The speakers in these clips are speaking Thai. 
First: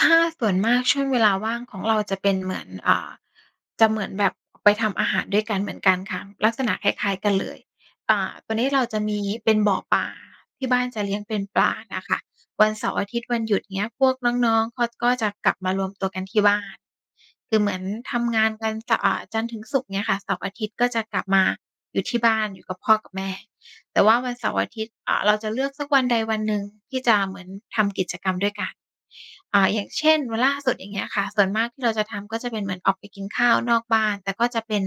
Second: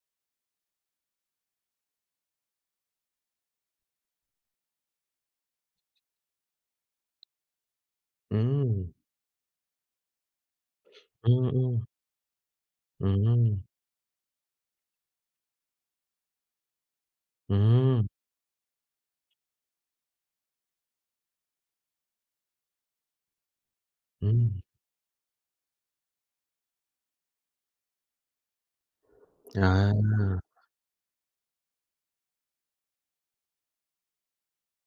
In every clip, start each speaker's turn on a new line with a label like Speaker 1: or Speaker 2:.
Speaker 1: ถ้าส่วนมาก ช่วงเวลาว่างของเราจะเป็นเหมือน อ่า จะเหมือนแบบไปทำอาหารด้วยกัน เหมือนกันค่ะ ลักษณะคล้าย ๆ กันเลย อ่า
Speaker 2: อื
Speaker 1: ตัวเนี้ยเรา
Speaker 2: ม
Speaker 1: จะมีเป็นบ่อปลา ที่บ้านจะเลี้ยง
Speaker 2: อื
Speaker 1: เป็นปลา
Speaker 2: อ
Speaker 1: น
Speaker 2: ๆ
Speaker 1: ่ะค่ะ วันเสาร์
Speaker 2: อ
Speaker 1: อ
Speaker 2: ื
Speaker 1: าทิตย์ วันหยุด
Speaker 2: ม
Speaker 1: เงี้ย พวกน้อง ๆ เขาก็จะกลับมารวมตัวกันที่บ้าน ค
Speaker 2: อื
Speaker 1: ือเหมือน
Speaker 2: ม
Speaker 1: ทำงานกันจะ อ่า จันทร์ถึงศุกร์เงี้ยค่ะ เสาร์อาทิตย์ก็จะกลับมาอยู่ที่บ้าน อยู่กับพ่อกับแม่ แต่ว่า
Speaker 2: อ
Speaker 1: ว
Speaker 2: ื
Speaker 1: ันเสาร
Speaker 2: ม
Speaker 1: ์อาทิตย์ อ่า เราจะเลือกสักวันใดวันหนึ่งที่จะเหมือนทำกิจกรรมด้วยกัน อ่
Speaker 2: อ
Speaker 1: า อย่างเช่น วั
Speaker 2: า
Speaker 1: นล่าสุด อย่างเงี้ยค่ะ ส่วนมากที่เราจะทำก็จะเป็นเหมือนออกไปกินข้าวนอกบ้าน แต่ก็จะเป็น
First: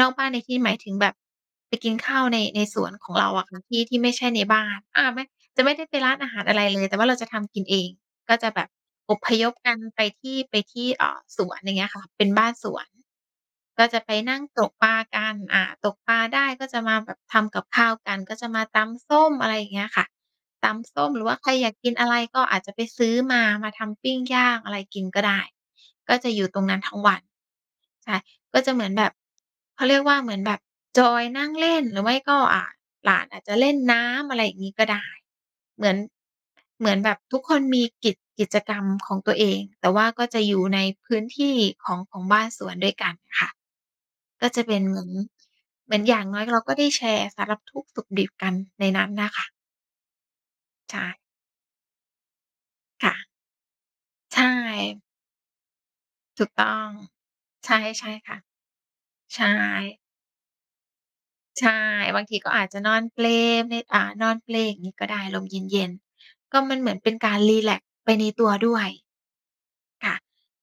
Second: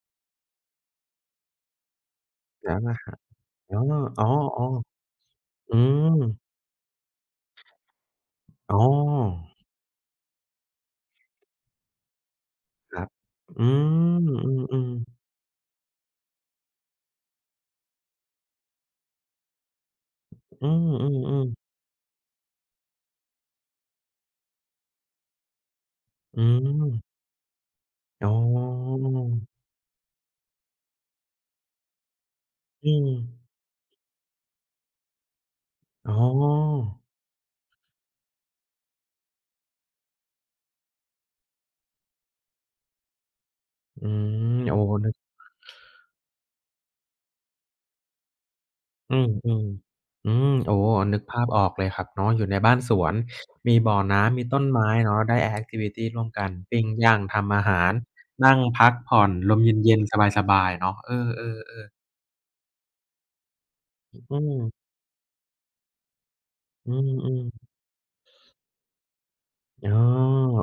Speaker 1: นอกบ้านในที่นี้หมายถึงแบบไปกินข้าว ใน ใน
Speaker 2: ร้
Speaker 1: ส
Speaker 2: าน
Speaker 1: ว
Speaker 2: อ
Speaker 1: น
Speaker 2: า
Speaker 1: ของเราอะค
Speaker 2: หา
Speaker 1: ่ะ ท
Speaker 2: ร อ๋
Speaker 1: ี
Speaker 2: อ
Speaker 1: ่ ที่ไม่ใ
Speaker 2: อ
Speaker 1: ช่ในบ
Speaker 2: ๋
Speaker 1: ้
Speaker 2: อ
Speaker 1: าน อา ไม่ จะไ
Speaker 2: ๆ
Speaker 1: ม
Speaker 2: อื
Speaker 1: ่ได้ไปร้า
Speaker 2: ม
Speaker 1: นอาหารอะไรเลย แต่ว่าเราจะทำกินเอง ก็จะแบบ
Speaker 2: อ๋
Speaker 1: อพย
Speaker 2: อ
Speaker 1: พกัน ไปที่ ไปที่ เอ่อ สวน อย่างเงี้ยค่ะ เป็นบ้านสวน
Speaker 2: ครับ อื
Speaker 1: ก็จะไป
Speaker 2: ม
Speaker 1: นั่งตก
Speaker 2: อื
Speaker 1: ป
Speaker 2: ม
Speaker 1: ลา
Speaker 2: ๆ
Speaker 1: กัน อ่า ตกปลาได้ก็จะมาแบบทำกับข้าวกัน ก็จะมาตำส้ม อะไรอย่างเงี้ยค่ะ
Speaker 2: อ
Speaker 1: ต
Speaker 2: ื
Speaker 1: ำส้ม หรือว่า
Speaker 2: อ
Speaker 1: ใคร
Speaker 2: ๆ ๆ
Speaker 1: อยากกินอะไร ก็อาจจะไปซื้อมา มาทำปิ้งย่างอะไรกินก็ได้ ก็จะ
Speaker 2: อื
Speaker 1: อยู่ตรงนั้นทั้ง
Speaker 2: ม
Speaker 1: วัน ใช่
Speaker 2: อ๋อ
Speaker 1: ก็จะเหมือนแบบ เขาเรียกว่า เหมือนแบบจอยนั่งเล่น หรือไม่ก็ อ่า
Speaker 2: อื
Speaker 1: หลานอาจ
Speaker 2: ม
Speaker 1: จะเล่นน้ำ อะไรอย่างงี้ก็ได้ เหมือน
Speaker 2: อ๋อ
Speaker 1: เหมือนแบบทุกคนมี กิจ กิจกรรมของตัวเอง แต่ว่าก็จะอยู่ในพื้นที่ ของ ของบ้านสวนด้วยกันค่ะ
Speaker 2: อืม
Speaker 1: ก็จะเ
Speaker 2: โ
Speaker 1: ป
Speaker 2: อ
Speaker 1: ็
Speaker 2: ้
Speaker 1: น เหมือ
Speaker 2: นึ
Speaker 1: น
Speaker 2: ก
Speaker 1: เหมือนอย่างน้อยเราก็ได้แชร์สารทุกข์สุกดิบกันในนั้น
Speaker 2: อื
Speaker 1: น่
Speaker 2: ม
Speaker 1: ะค่ะ
Speaker 2: ๆ อืม โอ้
Speaker 1: ใช
Speaker 2: นึ
Speaker 1: ่
Speaker 2: กภาพออกเลยครับเนาะ อยู่ในบ้านส
Speaker 1: ค
Speaker 2: ว
Speaker 1: ่
Speaker 2: น
Speaker 1: ะ
Speaker 2: มีบ่อน้
Speaker 1: ใช
Speaker 2: ำ มีต้นไม้
Speaker 1: ่
Speaker 2: เนาะ ได้ แอกทิวิตี ร่วมก
Speaker 1: ถู
Speaker 2: ั
Speaker 1: ก
Speaker 2: น
Speaker 1: ต้
Speaker 2: ป
Speaker 1: อ
Speaker 2: ิ้
Speaker 1: ง
Speaker 2: งย่าง ทำอา
Speaker 1: ใ
Speaker 2: หาร
Speaker 1: ช่ ๆ ค่ะ
Speaker 2: นั่งพักผ่อน
Speaker 1: ใช
Speaker 2: ลมเย็
Speaker 1: ่
Speaker 2: น ๆ สบาย ๆ เนาะ เอ
Speaker 1: ใช่
Speaker 2: อ ๆ ๆ
Speaker 1: บางทีก็อาจจะนอนเปลใน อ่า นอ
Speaker 2: อื
Speaker 1: นเปล
Speaker 2: ม
Speaker 1: อย่างงี้ก็ได้ ลมเย็น ๆ ก็มันเหม
Speaker 2: อื
Speaker 1: ือนเป็นการ
Speaker 2: ม
Speaker 1: รี
Speaker 2: ๆ
Speaker 1: แล็กซ์ไปในตัวด้วย
Speaker 2: อ๋อ
Speaker 1: ค่ะ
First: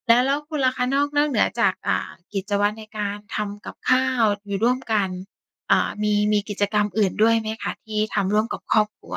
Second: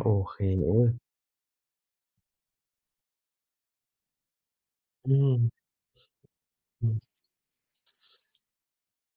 Speaker 2: โอ
Speaker 1: แล้ว แล
Speaker 2: เค
Speaker 1: ้วคุณล
Speaker 2: เ
Speaker 1: ่
Speaker 2: อ
Speaker 1: ะคะ น
Speaker 2: อ
Speaker 1: อก นอกเหนือจาก อ่า กิจวัตรในการทำกับข้าว อยู่ร่วมกั
Speaker 2: อ
Speaker 1: น
Speaker 2: ืม
Speaker 1: เอ่อ มี มีกิจกรร
Speaker 2: อ
Speaker 1: ม
Speaker 2: ือ
Speaker 1: อื่นด้วยไหมคะที่ทำร่วมกับครอบครัว?